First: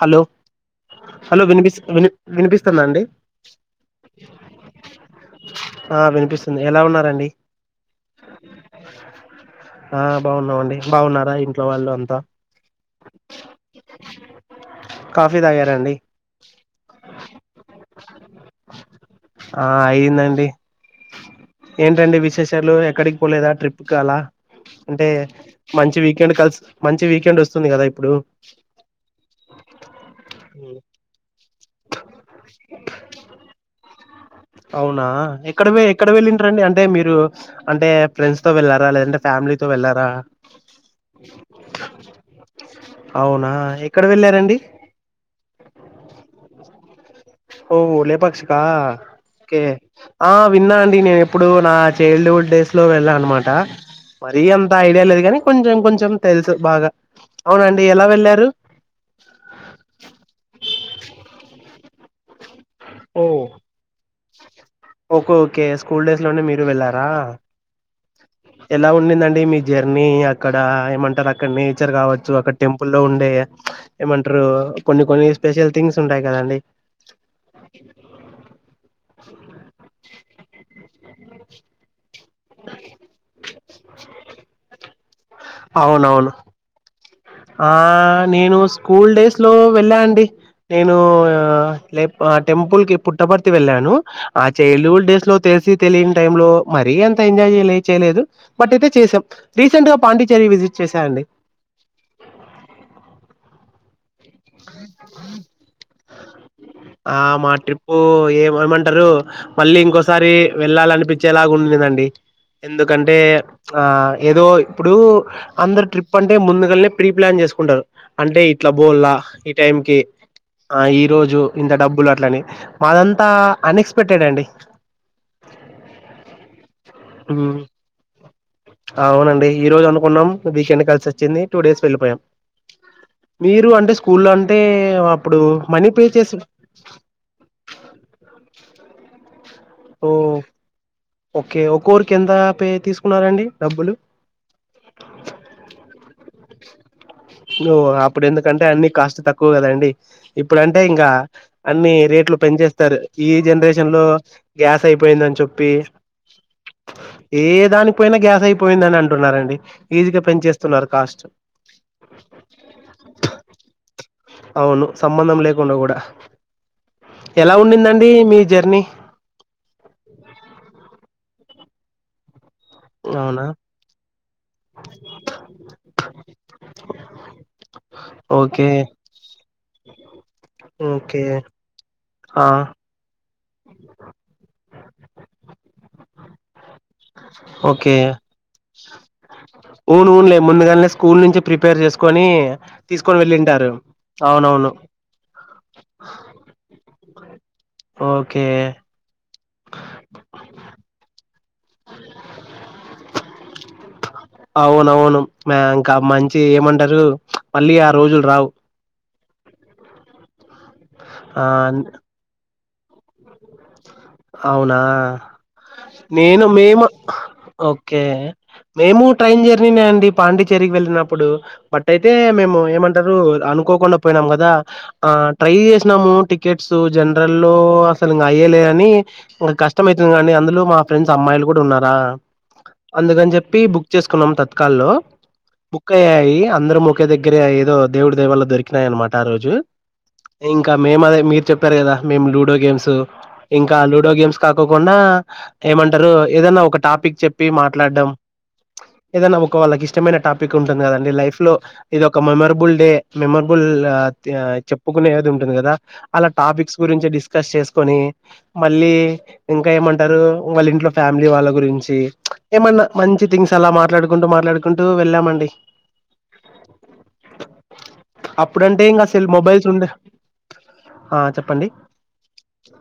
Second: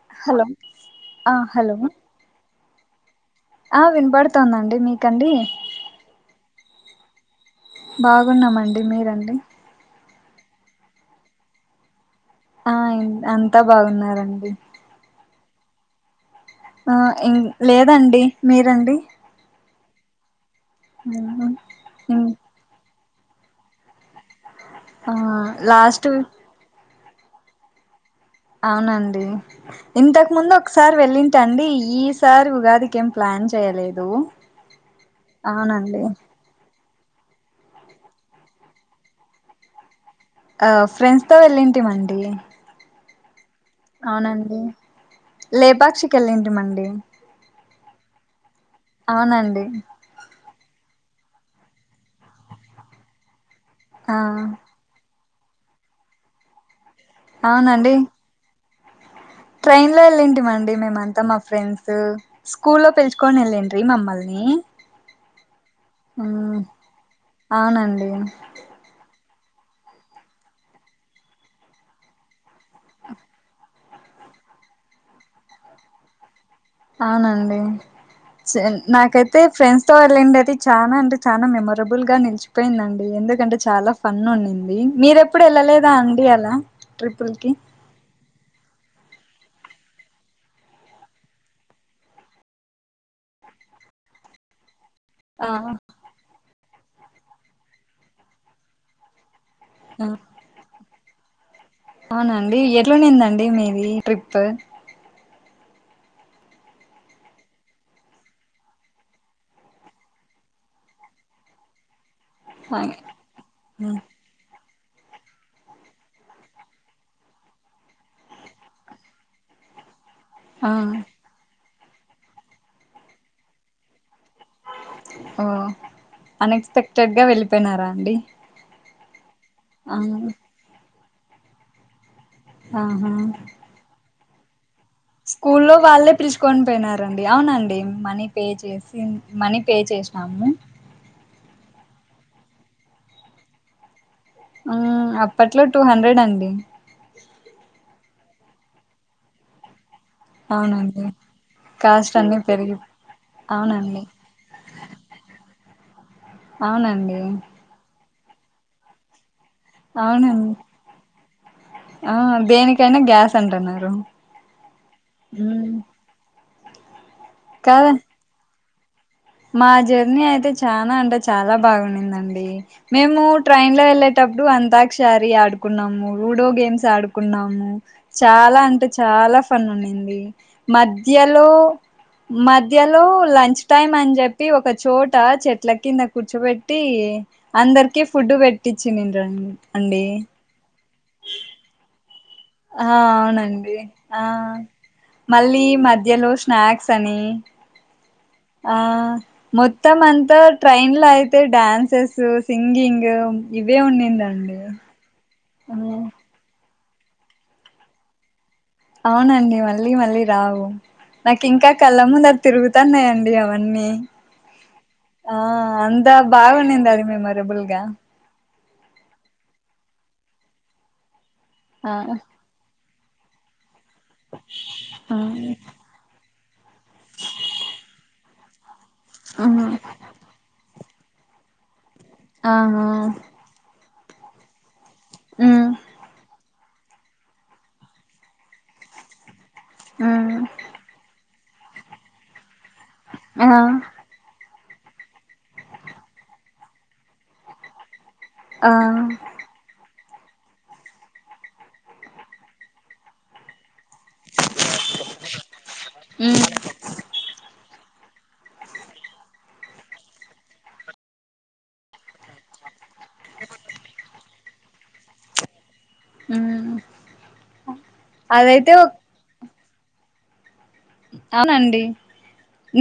Hello hello వినిపిస్ విని వినిపిస్తుందాండి ఆ వినపడుతాందండి మీకండి అండి బాగున్నమండి మీరండి ఆ బాగున్నామండి బాగున్నారా ఇంట్లో వాళ్ళు అంతా ఆ అంతా బాగున్నారండి కాఫీ తాగారా అండి ఆ ఏం లేదండి మీరండి ఆ ఏందండి ఏంటండి ఇం విశేషాలు ఎక్కడికి పోలేదా ట్రిప్కి అలా అంటే ఆ మంచి లాస్ట్ వీకెండ్ కలిసి మంచి వీకెండ్ వస్తుంది కదా ఇప్పుడు అవునండి ఇంతకు ముందు ఒకసారి వెళ్ళింటాండి ఈసారి ఉగాదికి ఏం ప్లాన్ చేయలేదు అవునా ఎక్కడ వె అవునండి ఎక్కడ వెళ్ళింటరండి అంటే మీరు మీరు అంటే ఫ్రెండ్స్ తో వెళ్ళారా లేదంటే ఫ్యామిలీ తో వెళ్ళారా ఆ ఫ్రెండ్స్ తో వెళ్ళుంటిమండి అవునా ఎక్కడ వెళ్ళారండి అవునండి లేపాక్షికి వెళ్ళుంటిమండి ఓ లేపాక్షికా ఓకే ఆ విన్నా అండి నేను ఎప్పుడు నా చైల్డ్హుడ్ డేస్ లో వెళ్ళా అన్నమాట ఆ మరీ అంత ఐడియా లేదు కానీ కొంచెం కొంచెం తెలుసు బాగా అవునండి ఎలా వెళ్లారు ట్రైన్ లో వెళ్ళింటిమండి మేమంతా మా ఫ్రెండ్స్ స్కూల్లో ఓ పిలుచుకొని వెళ్ళిండ్రి మమ్మల్ని ఓకే ఓకే స్కూల్ డేస్ లోనే మ్ మీరు వెళ్లారా అవునండి ఎలా ఉండిందండి మీ జర్నీ అక్కడ ఏమంటారు అక్కడ నేచర్ కావచ్చు అక్కడ టెంపుల్ లో ఉండే ఏమంటరు కొన్ని కొన్ని స్పెషల్ థింగ్స్ ఉంటాయి కదండి అవునండి నాకైతే ఫ్రెండ్స్ తో వెళ్ళింది అయితే చానా అంటె చానా మెమరబుల్ గా నిలిచిపోయిందండి ఎందుకంటే చాలా ఫన్ ఉండింది మీరె ప్పుడు వెళ్ళలేదా అండి అవునవును అలా ట్రిప్ ఆ నేను స్కూల్ డేస్ లో వెళ్ళా అండి నేను లే ఆ టెంపుల్ కి పుట్టపర్తి వెళ్ళాండి ఆ చిల్డహుడ్ డేస్ లో ఆ తెలిసి తెలియని టై లో మరీ ఎంత ఎంజాయ్ చేయలే చేయలేదు బట్ అయితే చేసాం రీసెంట్గా ఆ పాండిచ్చేరి విజిట్ చేశాయండి అవునండి ఎట్లానేందండి మీది ట్రిప్ ఆ మా ట్రిప్పు ఏమ ఏమంటారు మళ్ళీ ఇంకోసారి వెళ్ళాలనిపించేలాగా ఉండదండి ఎందుకంటే ఆ ఏదో ఇప్పుడు అందరు ట్రిప్ అంటే ముందుగాల్నే ప్రీప్లాన్ చేసుకుంటారు అంటే ఇట్లా బోల్లా ఈ టైం కి ఆ ఈ రోజు ఇంత డబ్బులు అట్లని మాదంతా అన్ ఓ అన్ఎక్స్పెక్టెడ్గా హ్మ్. వెళ్ళిపోయినారా అండి అవునండి ఈ రోజు ఆ అనుకున్నాం వీకెండ్ కలిసి వచ్చింది టూ డేస్ వెళ్ళీపోయాం ఆహా స్కూల్ అంటే అప్పుడు స్కూల్లో మనీ పే వాళ్ళే చేసి పిలుచుకొని పోయినారండి అవునండి మనీ పే చేసి మనీ పే ఓ చేసినాము ఓకే ఒకరికీ ఎంత పే తీసుకున్నారండి డబ్బులు అప్పట్లో టూ హండ్రెడ్ అండి ఓ అప్పుడు ఎందుకంటే అన్ని కాస్ట్ తక్కువ కదండి ఇప్పుడంటే అవునండి ఇంకా అన్ని కాస్ట్ రేట్లు పెరిగి పెనించేస్తారు ఈ జనరేషన్ అవునండి లో గ్యాస్ అయిపో పోయిందని చెప్పి అవునండి ఏ దానికి పోయినా గ్యాస్ అయిపోయిందని అంటున్నారండి ఈజీగా అవునండి పెంచేస్తున్నారు కాస్ట్ ఆ దేనికైనా గ్యాస్ అంటున్నారు అవును సంబంధం లేకుండా కూడా ఎలా కాదా ఉండిందండి మీ జర్నీ మా జర్నీ అయితే చనాా అంటే చాలా బాగుందండి మేము అవునా ట్రైన్ లో వెళ్ళేటప్పుడు అంతాక్షారీ ఆడుకున్నాము లుడో గేమ్స్ ఆడుకున్నాము చాలా ఓకే. అంటే చాలా ఫన్ ఉంది ఓకే. మధ్యలో ఆ! మధ్యలో లంచ్ టైమ్ అని చెప్పి ఒక చోట చెట్ల కింద కూర్చోబెట్ ఓకే. అందరికి ఫుడ్ పెట్టించి నారు అండి అవును అవునులే ముందుగానే స్కూల్ నుంచి ప్రిపేర్ చేసుకొని ఆ తీసుకొని వెళ్ళింటారు. అవునండి ఆ అవునవును. మళ్ళీ మధ్యలో స్నాక్స్ అని ఓకే. ఆ మొత్తం అంత ట్రైన్లో అయితే డడాన్సెస్ సింగింగ్ ఇవే ఉందండి అవునవును. ఇంకా మంచి ఏమంటారు మళ్ళీ ఆ రోజులు రావు అవునండి మళ్ళీ మళ్ళీ రావు నాకు ఆ! ఇంకా కళ్ళ ముంద తిరుగుతున్నాయండి అవన్నీ అవునా ఆ అంతా నేను మేము బాగుండింది అది మెమొరబుల్ గా ఓకే మేము ట్రైన్ జర్నీనే అండి పాండిచ్చేరికి వెళ్ళినప్పుడు బట్ ఆ అయితే మేము ఏమంట అనుకోకుండా పోయినాం కదా ఆ ట్రై చేసినాము టికెట్స్ జనరల్ అసలు ఇం అయ్యేలే అని ఇ ఉమ్ కష్టమ అవుతుంది కానీ అందులో మా ఫ్రెండ్స్ అమ్మాయిలు కూడా ఉన్నారా ఆ అందుకని చెప్పి బుక్ చేసుకున్నాం తత్కలలో ఉమ్ బుక్క్క అయ్యాయి అందరూ ఒకే దగ్గరే ఏదో దేవుడి దయా వాళ్ళ దొరికినాయి అనమాట ఆ రోజు ఉమ్ ఇంకా మేము అదే మీరు చెప్పారు కదా మేము లూడో గేమ్స్ ఆ ఇంకా లూడో గేమ్స్ కా తకుండా ఏమంటారు ఏదనా ఒక టాపిక్ చెప్పి మాట్లాడడం ఆ ఏదనా ఒక వల్ల ఇష్టం ఇష్టమైన టాపిక్ ఉంటుంది కదండి లైఫ్ లో ఇది ఒక మెమొరబుల్ డే మెమరబుల్ చెప్పుకునే ఏది ఉంటుంది కదా అలా ఉమ్ టాపిక్స్ గురించి డిస్కస్ చేసుకొని మళ్ళీ ఇంకా ఏమంటారు వాళ్ళ ఇంట్లో ఫ్యామిలీ వాళ్ళ గురించి ప్చ్ ఏమన్నా మంచి థింగ్స్ అలా మాట్లాడుకుంటూ మాట్లాడుకుంటూ వెళ్ళామండి ఊ అప్పుడంటే ఇంగసలు మొబైల్స్ ఉండ అవునండి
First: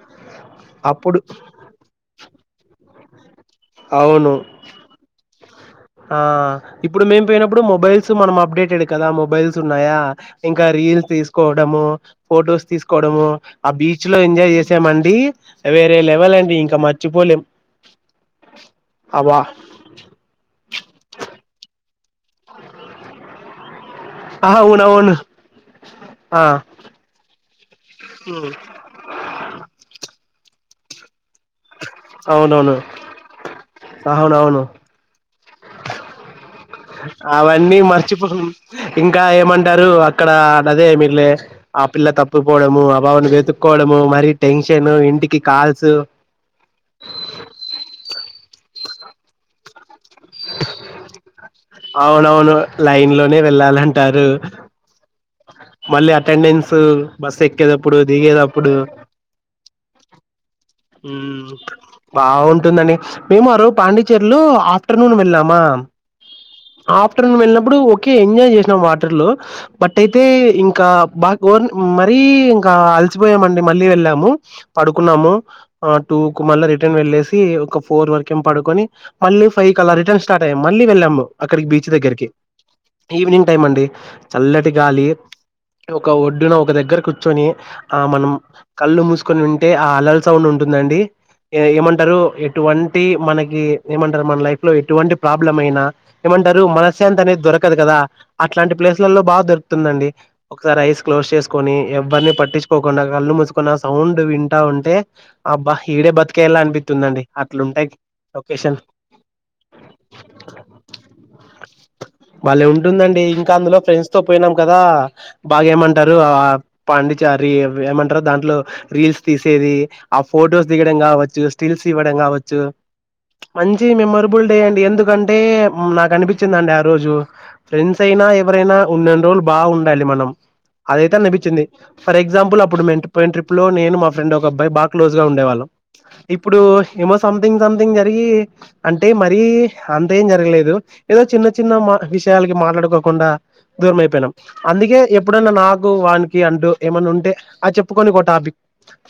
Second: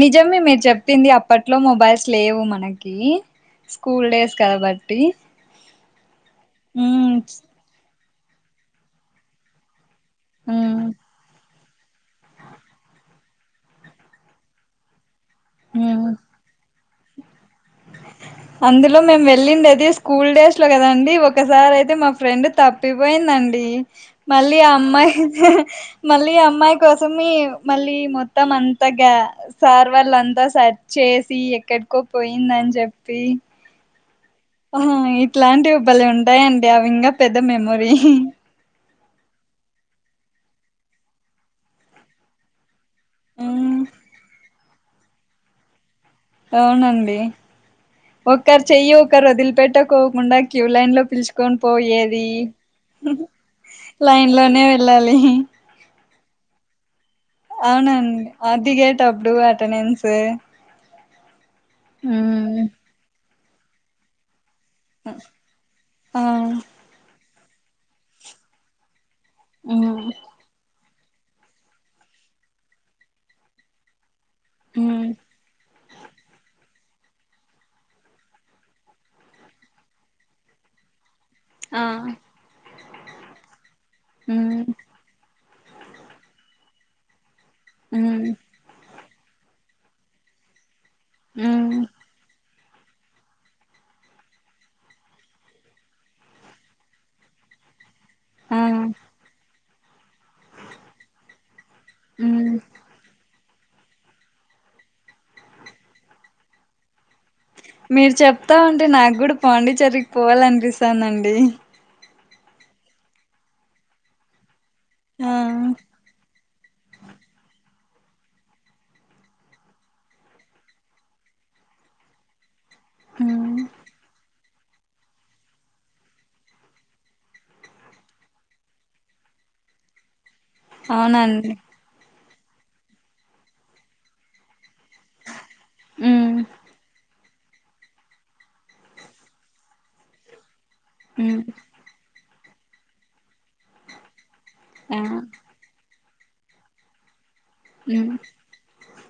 నిజేమే మీరు చెప్పింది అప్పుడు అప్పట్లో మొబైల్స్ లేవు మనకి కీ స్కూల్ అవును డేస్ కాబట్టి ఆ ఇప్పుడు ఉమ్ మేము పోయినప్పుడు మొబైల్స్ మనం అప్డేటెడ్ కదా మొబైల్స్ ఉన్నాయా ఇంకా ఉమ్ రీల్స్ తీసుకో డము ఫొటోస్ తీసుకోవడము ఆ బీచ్ లో ఎంజాయ్ చేసామండి వేరే ఉమ్ లెవలండి ఇంకా మర్చిపోలేం అందులో మేము అవా వెళ్లిందయితే స్కూల్ డేస్ లో కదండి ఒకసారి అయితే మాక్ ఫ్రెండ్ తప్పిపోయిందండి మళ్ళీ ఆ అమ్మాయి మళ్ళీ ఆ అమ్మాయి కోసమి మళ్ళీ మొత్తం అంతా గా సార్ వాళ్ళంతా సర్చ్ చేసి ఎక్కడికో పోయిందని చెప్పి హ అవునవును ఆహా ఇట్లాంటివి బలే ఉంటాయం అవన్నీ మర్చిపోను ఇంకా ఏమంటారు అక్కడ నదే మీరు లే ఆ పిల్ల తప్పుపోవడము వామను ఉమ్ వెతుకోవడము మరి టెన్షన్ ఇంటికి కాల్సు అవునండి ఒకరు చెయ్యి ఒకరు వదిలిపెట్టక్ కోకుండా క్యూ లైన్ లో పిలుచుకొన్ అవునవును లైన్ లోనే వెళ్ళాలంటారు లైన్ లోనే వెళ్ళాలి మళ్ళీ అటెండెన్స్ బస్ ఎక్కేటప్పుడు అవునండి అ దిగేటప్పుడు దిగేటప్పుడు అటెండెన్స్ ఊ ఉమ్ బాగుంటుందండి మేమరు పాండిచేర్లు ఆఫ్టర్నూన్ వెళ్ళామా ఆ ఆఫ్టర్నూన్ వెళ్ళినప్పుడు ఓకే ఎంజాయ్ చేసినాం వాట్ ర్ లో బట్ ఉమ్ అయితే ఇంకా బా ఓ మరీ ఇంకా అలసిపోయామండి మళ్ళీ వెళ్ళాము ఉమ్ పడుకున్నాము ఆ టూ కు మళ్ళీ రిటర్న్ వెళ్ళేసి ఒక ఫోర్ వరకేం పడుకొని మళ్ళీ ఫైవ్ క అలా రిటర్న్ స్టార్ట్ అయ్య మళీ లి వెళ్ళాము అక్కడికి ఆ బీచ్ దగ్గరికి ఈవినింగ్ టైం అండి ఉమ్ చల్లటి గాలి ఒక ఒడ్డున ఒక దగ్గర కూర్చుని ఆ ఉమ్ మనం కళ్ళు మూసుకొని ఉంటే ఆ అలల్ సౌండ్ ఉం ఉంటుందండి ఏ ఉమ్ ఏమంటరు ఏ ఎటువంటి మనకి ఏమంటరు మన లైఫ్ లో ఎటువంటి ప్రాబ్లం అయినా ఏమంటారు మనశాంతి అనేది దొర కదు కదా ఆ అట్లాంటి ప్లేస్లలో బాగా దొరుతుందండి ఒకసారి ఐస్ క్లోజ్ చేసుకొని ఎవ్వరిని ఉమ్ పట్టిుకోకుండా కళ్ళు ముసుకు కొని ఆ సౌండ్ వింటా ఉంటే అబ ఈడే బతకెయలా అనిపితుందండి అట్లుంటాయి మీరు చెప్తా లొకేషన్ ఉంటే నాకు కూడా పాండిచరికి పోవాలనిపిస్తాందండి బలే ఉంటుందండి ఇంకా అందులో ఫ్రెండ్స్ తో పోయినాం కదా ఆ బాగా ఏమంటారు ఆ పాండిచారి ఏమంటారు దాంట్లో రీల్స్ తీసేది ఆ ఫొటోస్ దిగడం కావచ్చు స్టిల్ ల్స్ ఇవ్వడం కావచ్చు ఉమ్ మంచి మెమరబుల్ డే అండి ఎందుకంటే నాకు అనిపిం చ్చిందండి ఆ రోజు ఫ్రెండ్స్ అయినా ఎవరైనా ఉన్న అన్ని రోజులు బాగా ఉండాలి మనం అదయితే అవునండి అనిపించింది ఫర్ ఎగ్జాంపుల్ అప్పుడు మేం పోయి ట్రిప్ లో నేను మా ఫ్రెండ్ ఒక అబ్బాయి బా క్లోజ్ గా ఉండేవాళ్ళం ఉమ్ ఇప్పుడు ఏమోస్ సంథింగ్ సంథింగ్ జరిగి అంటే మరీ అంత ఏం జరగలేదు ఏదో ఉమ్ చిన్న చిన్న మా విషయాలకి మాట్లాడుకోకుండా దూర అయిపోయినాం అందుకే ఆ ఎప్పుడన్నా నాకు వానికి అంటూ ఏమన్న ఉంటే అ చెప్పుకొని ఉమ్ ఒక టాపిక్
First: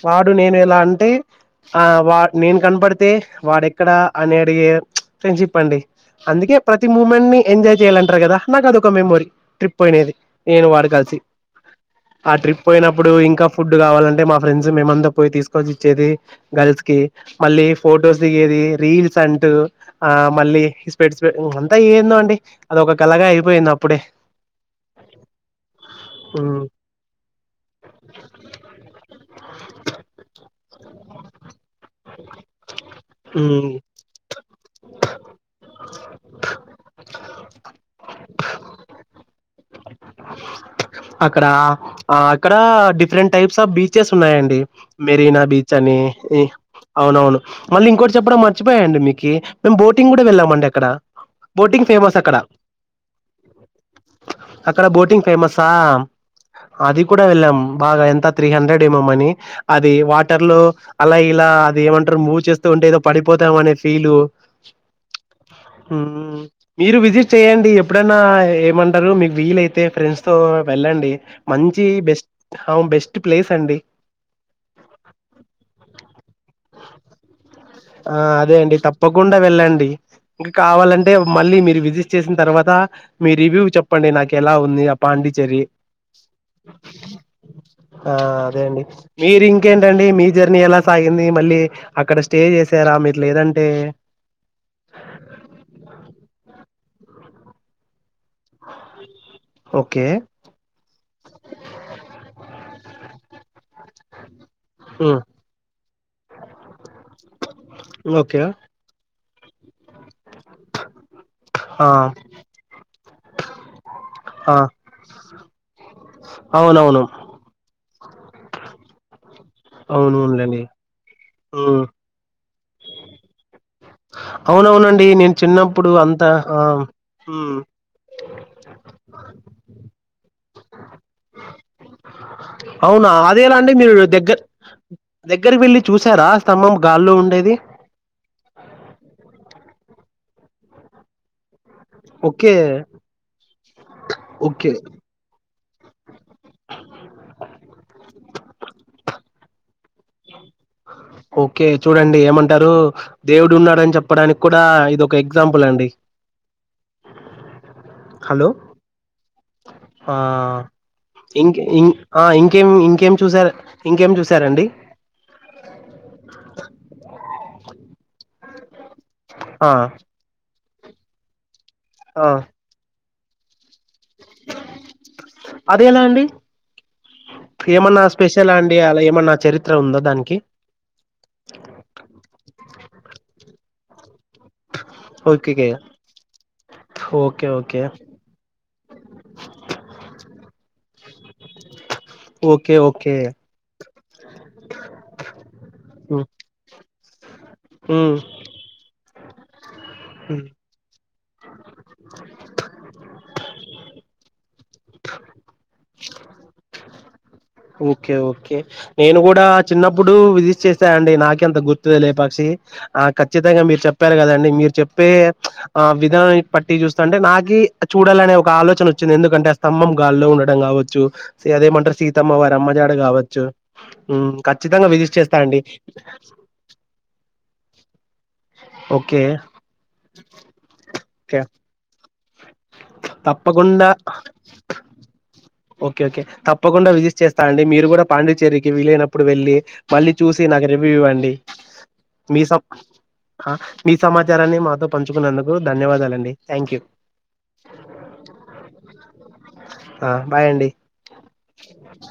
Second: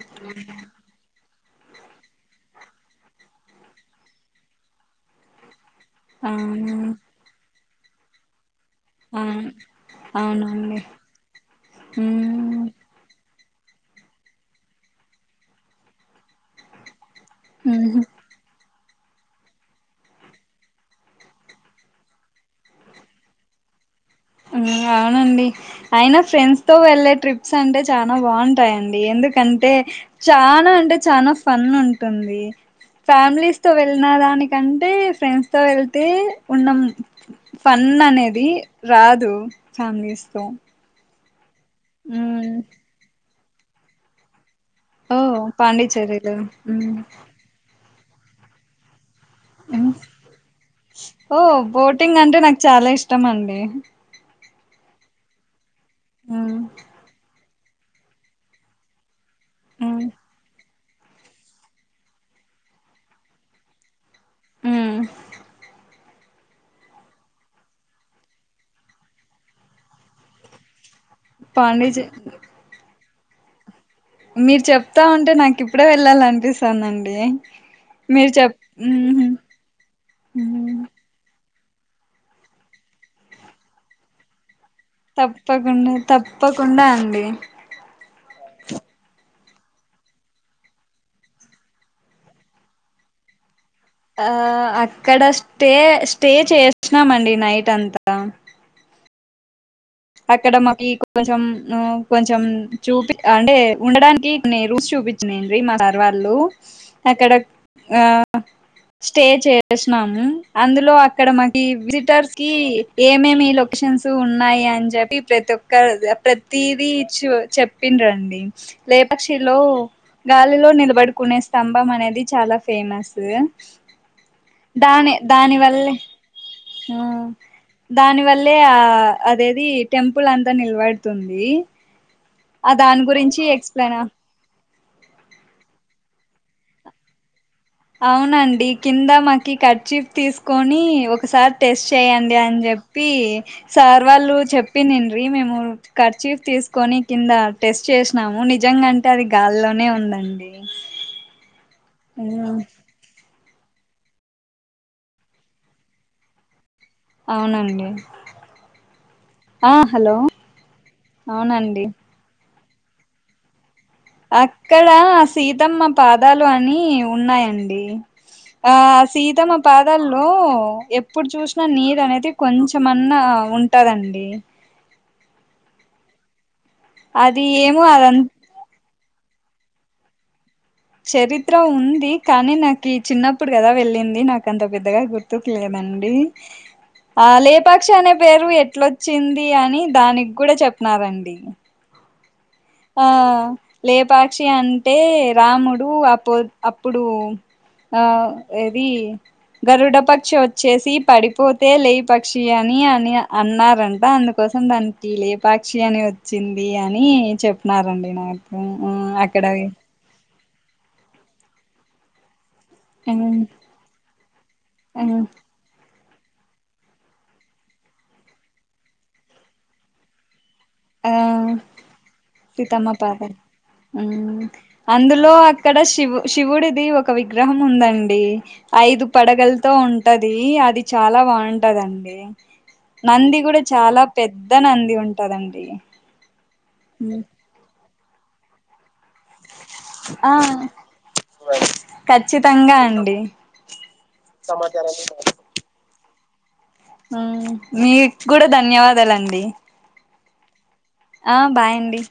వాడు నేను ఎలా అంటే ఆ వా నేను కనపడితే వాడెక్కడ అని అడిగే ప్చ్ ఫ్రెండ్షిప్ అండీ ఆవును ప్రతి మూమెం ని ఎంజాయ్ చేయాలంటరు కదా మాకదొక మెమోరీ. అవును ట్రిప్ పోయినది. నేను అవునండి వాడు కలిసి. ఆ ట్రిప్ మ్మ్ పోయినప్పుడు ఇంకా. ఫుడ్ కావాలంటే మా ఫ్రెండ్స్ మేమంతా పోయి తీసుకొచ్చి ఇచ్చేది గర్ల్స్ కి. మళ్ళీ మ్మ్ ఫొటోస్ దిగేది. రీల్స్ అంటూ ఆ మళ్ళీ స్పెడ్స్. అంతా ఏందో అండి అదొక కలగా అయిపోయింది అప్పుడే. మ్ అవునండి. అయిన ఉమ్ ఫ్రెండ్స్ తో వెళ్లేే ట్రిప్స్ అంటే చానా బాగుంటాయండి. ఎందుకంటే చానా అంటే చానా ఫన్ ఉంటుంది. ఉమ్ ఫ్యామిలీస్ తో వెళ్ళిన దానికంటే ఫ్రెండ్స్ తో వెళ్తే ఉన్నాం. ఫన్ అనేది రాదు ఫ్యామిలీస్ తో. అక్కడ ఆ మ్మ్ అక్కడ డిఫరెంట్ టైప్స్ ఆఫ్ బీచెస్ ఉన్నాయండి. ఓ మెరీనా బీచ్ అని పాండిచ్చేరిలో మ్మ్ అవునవును. మళ్ళీ ఇంకోటి చెప్పడం మర్చిపోయండి. మేం మ్మ్ బోటింగ్ కూడా వెళ్ళామండి అక్కడ. ఓ ఫేమస్ బోటింగ్ అంటే అక్కడ నాకు చాలా ఇష్టం అండి. అక్కడ బోటింగ్ ఫేమసా మ్మ్ అది కూడా వెళ్ళాం బాగా ఎంత త్రీ హండ్రెడ్ ఏమో మనీ. అది మ్మ్ వాటర్ లో అలా ఇలా అది ఏమంటారు మూవ్ చేస్తూ ఉంటే ఏదో పడిపోతాం అనే ఫీలు. మ్. మ్ మీరు విజిట్ చెయ్యండి. ఎప్పుడన్న ఏమంటారు మీకు వీలయితే ఫ్రెండ్స్. సో వెళ్ళండి మంచి పాండిచే బెస్ట్ హావ్ బెస్ట్ ప్లేస్ అండి. మీరు చెప్తా ఉంటే నాకు ఇప్పుడే వెళ్ళాలనిపిస్తందండి. ఆ అదే అండి తప్పకుండా వెళ్ళండి. ఇంకా కావాలంటే మళ్ళీ మీ. విజిట్ చేసిన తర్వాత మీ రివ్యూ చెప్పండి నాకు ఎలా. తప్పకుండా తప్పకుండా అండి. ఆ అదే అండి మీరు ఇంకేంటండి మీ జర్నీ ఎలా సాగింది మళ్ళీ అక్కడ స్టే. మీరు లేదం. ఆ అక్కడ స్టే స్టే చేసినామండి నైట్ అంతా. ఓకే అక్కడ మాకి కొంచెం కొంచెం చూపి అంటే ఉండడానికి. నేను హ్మ్. [unintelligible] మా సర్ వాళ్ళు అక్కడ ఆ. ఓకే. స్టే చేసినాం. అందులో అక్కడ మకి ఆ! విజిటర్స్ కి ఏమేమి లొకేషన్స్ ఆ! ఉన్నాయి. ప్రతి ప్రతొక్క ప్రతిదీ అవునవును. చెప్పిండ్రండీ. లో అవునవునులెండి. గాలిలో నిలబడుకునే హ్మ్. స్తంభం అనేది చాలా ఫేమస్. అవునవునండి దాని నేను దాని చిన్నప్పుడు వల్లే అంతా ఆ మ్. దాని వల్లే ఆ అదేది టెంపుల్ అంతా నిలబడుతుంది ఆ దాని అవునా గురించి అదేలా అండి మీరు ఎక్స్ప్లెయిన్ దెగ్గర దగ్గరికి వెళ్ళి చూసారా స్తంభం గాల్లో ఉండేది అవునండి కింద మాకి కర్చీఫ్ తీసుకొని ఒకసారి టెస్ట్ చేయండి ఓకే. అని చెప్పి సార్ వాళ్ళు ఓకే. చెప్పినిండ్రి మేము ఖర్చీఫ్ తీస్ కింద టెస్ట్ చేసినాము నిజంగాంటే అది గాల్లోనే ఉందండి. ఓకే చూడండి మ్ ఏమంటారు. దేవుడు ఉన్నాడని చెప్పడానికి కూడా ఇదొక ఎగ్జాంపుల్ అండి. అవునండి హలో! ఆ ఇంకె అవునండి ఇం ఆ ఇంకేం ఇంకేం చూసారు ఇంకేం చూసారండి? అక్కడా సీత సీతమ్మ పాదాలు అని ఉన్నాయండి ఆ సీతమ్మ ఆ! పాదాల్లో ఎప్పుడు చూసినా నీరు ఆ! అనేది కొంచెమన్నా ఉన్ వుంటాదండి అదెలా అండి? ఏమన్నా అదం స్పెషల అండి అలా ఏమన్నా చరిత్ర ఉందా దానికి చరిత్ర ఉంది కానీ నాకు ఈ చిన్నప్పుడు కదా వెళ్ళింది నాకు అంత పెద్దగా ఓకేకే గుర్తుకులేదండి ఆ ఓకే ఓకే లేపాక్షి అనే పేరు ఎట్లొచ్చింది అని దానికి కూడా చెప్నారండి ఓకే ఆ ఓకే లేపాక్షి అంటే రాముడు హ్మ్ అపో అప్పుడు ఆ హ్మ్ ఏది గరుడ పక్షి హ్మ్ వచ్చేసి పడిపోతే లే పక్షి అని అని అన్నారంట అందుకో సం దానికి లేపాక్షి అని వచ్చింది అని చెప్ ఓకే ఓకే నేను కూడా చిన్నప్పుడు విజి చేస్తా అండి నాకెంత గుర్తుద లే పక్షి ఆ ఖచ్చితంగా మీరు చెప్పారు కదండి మీరు ఆ ఆ చెప్పే ఆ విధానాన్ని పట్టి చూస్తుంటే నాకీ చూడాలనే ఒక ఆలోచన వచ్చింది ఎందుకంటే ఆ స్తంభం గాల్లో ఉం డం కావచ్చు ఆ అదేమంటర్ సీత్ సీతమ్మ పాలర్ హ్మ్ ఉమ్ ఖచ్చితంగా విజిట్ అందులో చేస్తా అండి అక్కడ శివ్ శివుడిది ఒక విగ్ గ్రహం ఉందండి ఐదు ఓకే పడగలతో ఉంటది అది చాలా ఓకే బాగుంటదండి నంది కూడా తప్పకుండా చాలా పెద్ద నంది ఉంటదం ఓకే ఓకే తప్పకుండా విజిట్ చేస్తా అండి మీరు కూడా పాండిచ్చేర్రి విలైనప్పుడు వెళ్ళి మళ్ళీ ఆ చూసి నాకు రివ్యూ ఇవ్వండి మీ ఖచ్చితంగా సప్ అండి హా సమాచారాన్ని మాతో పంచుకున్నందుకు ధన్యవాదాలం మ్ మీక్ కూడా ధన్యవాదాలండి ఆ బాయ్ అండి ఆ బాయ్ అండి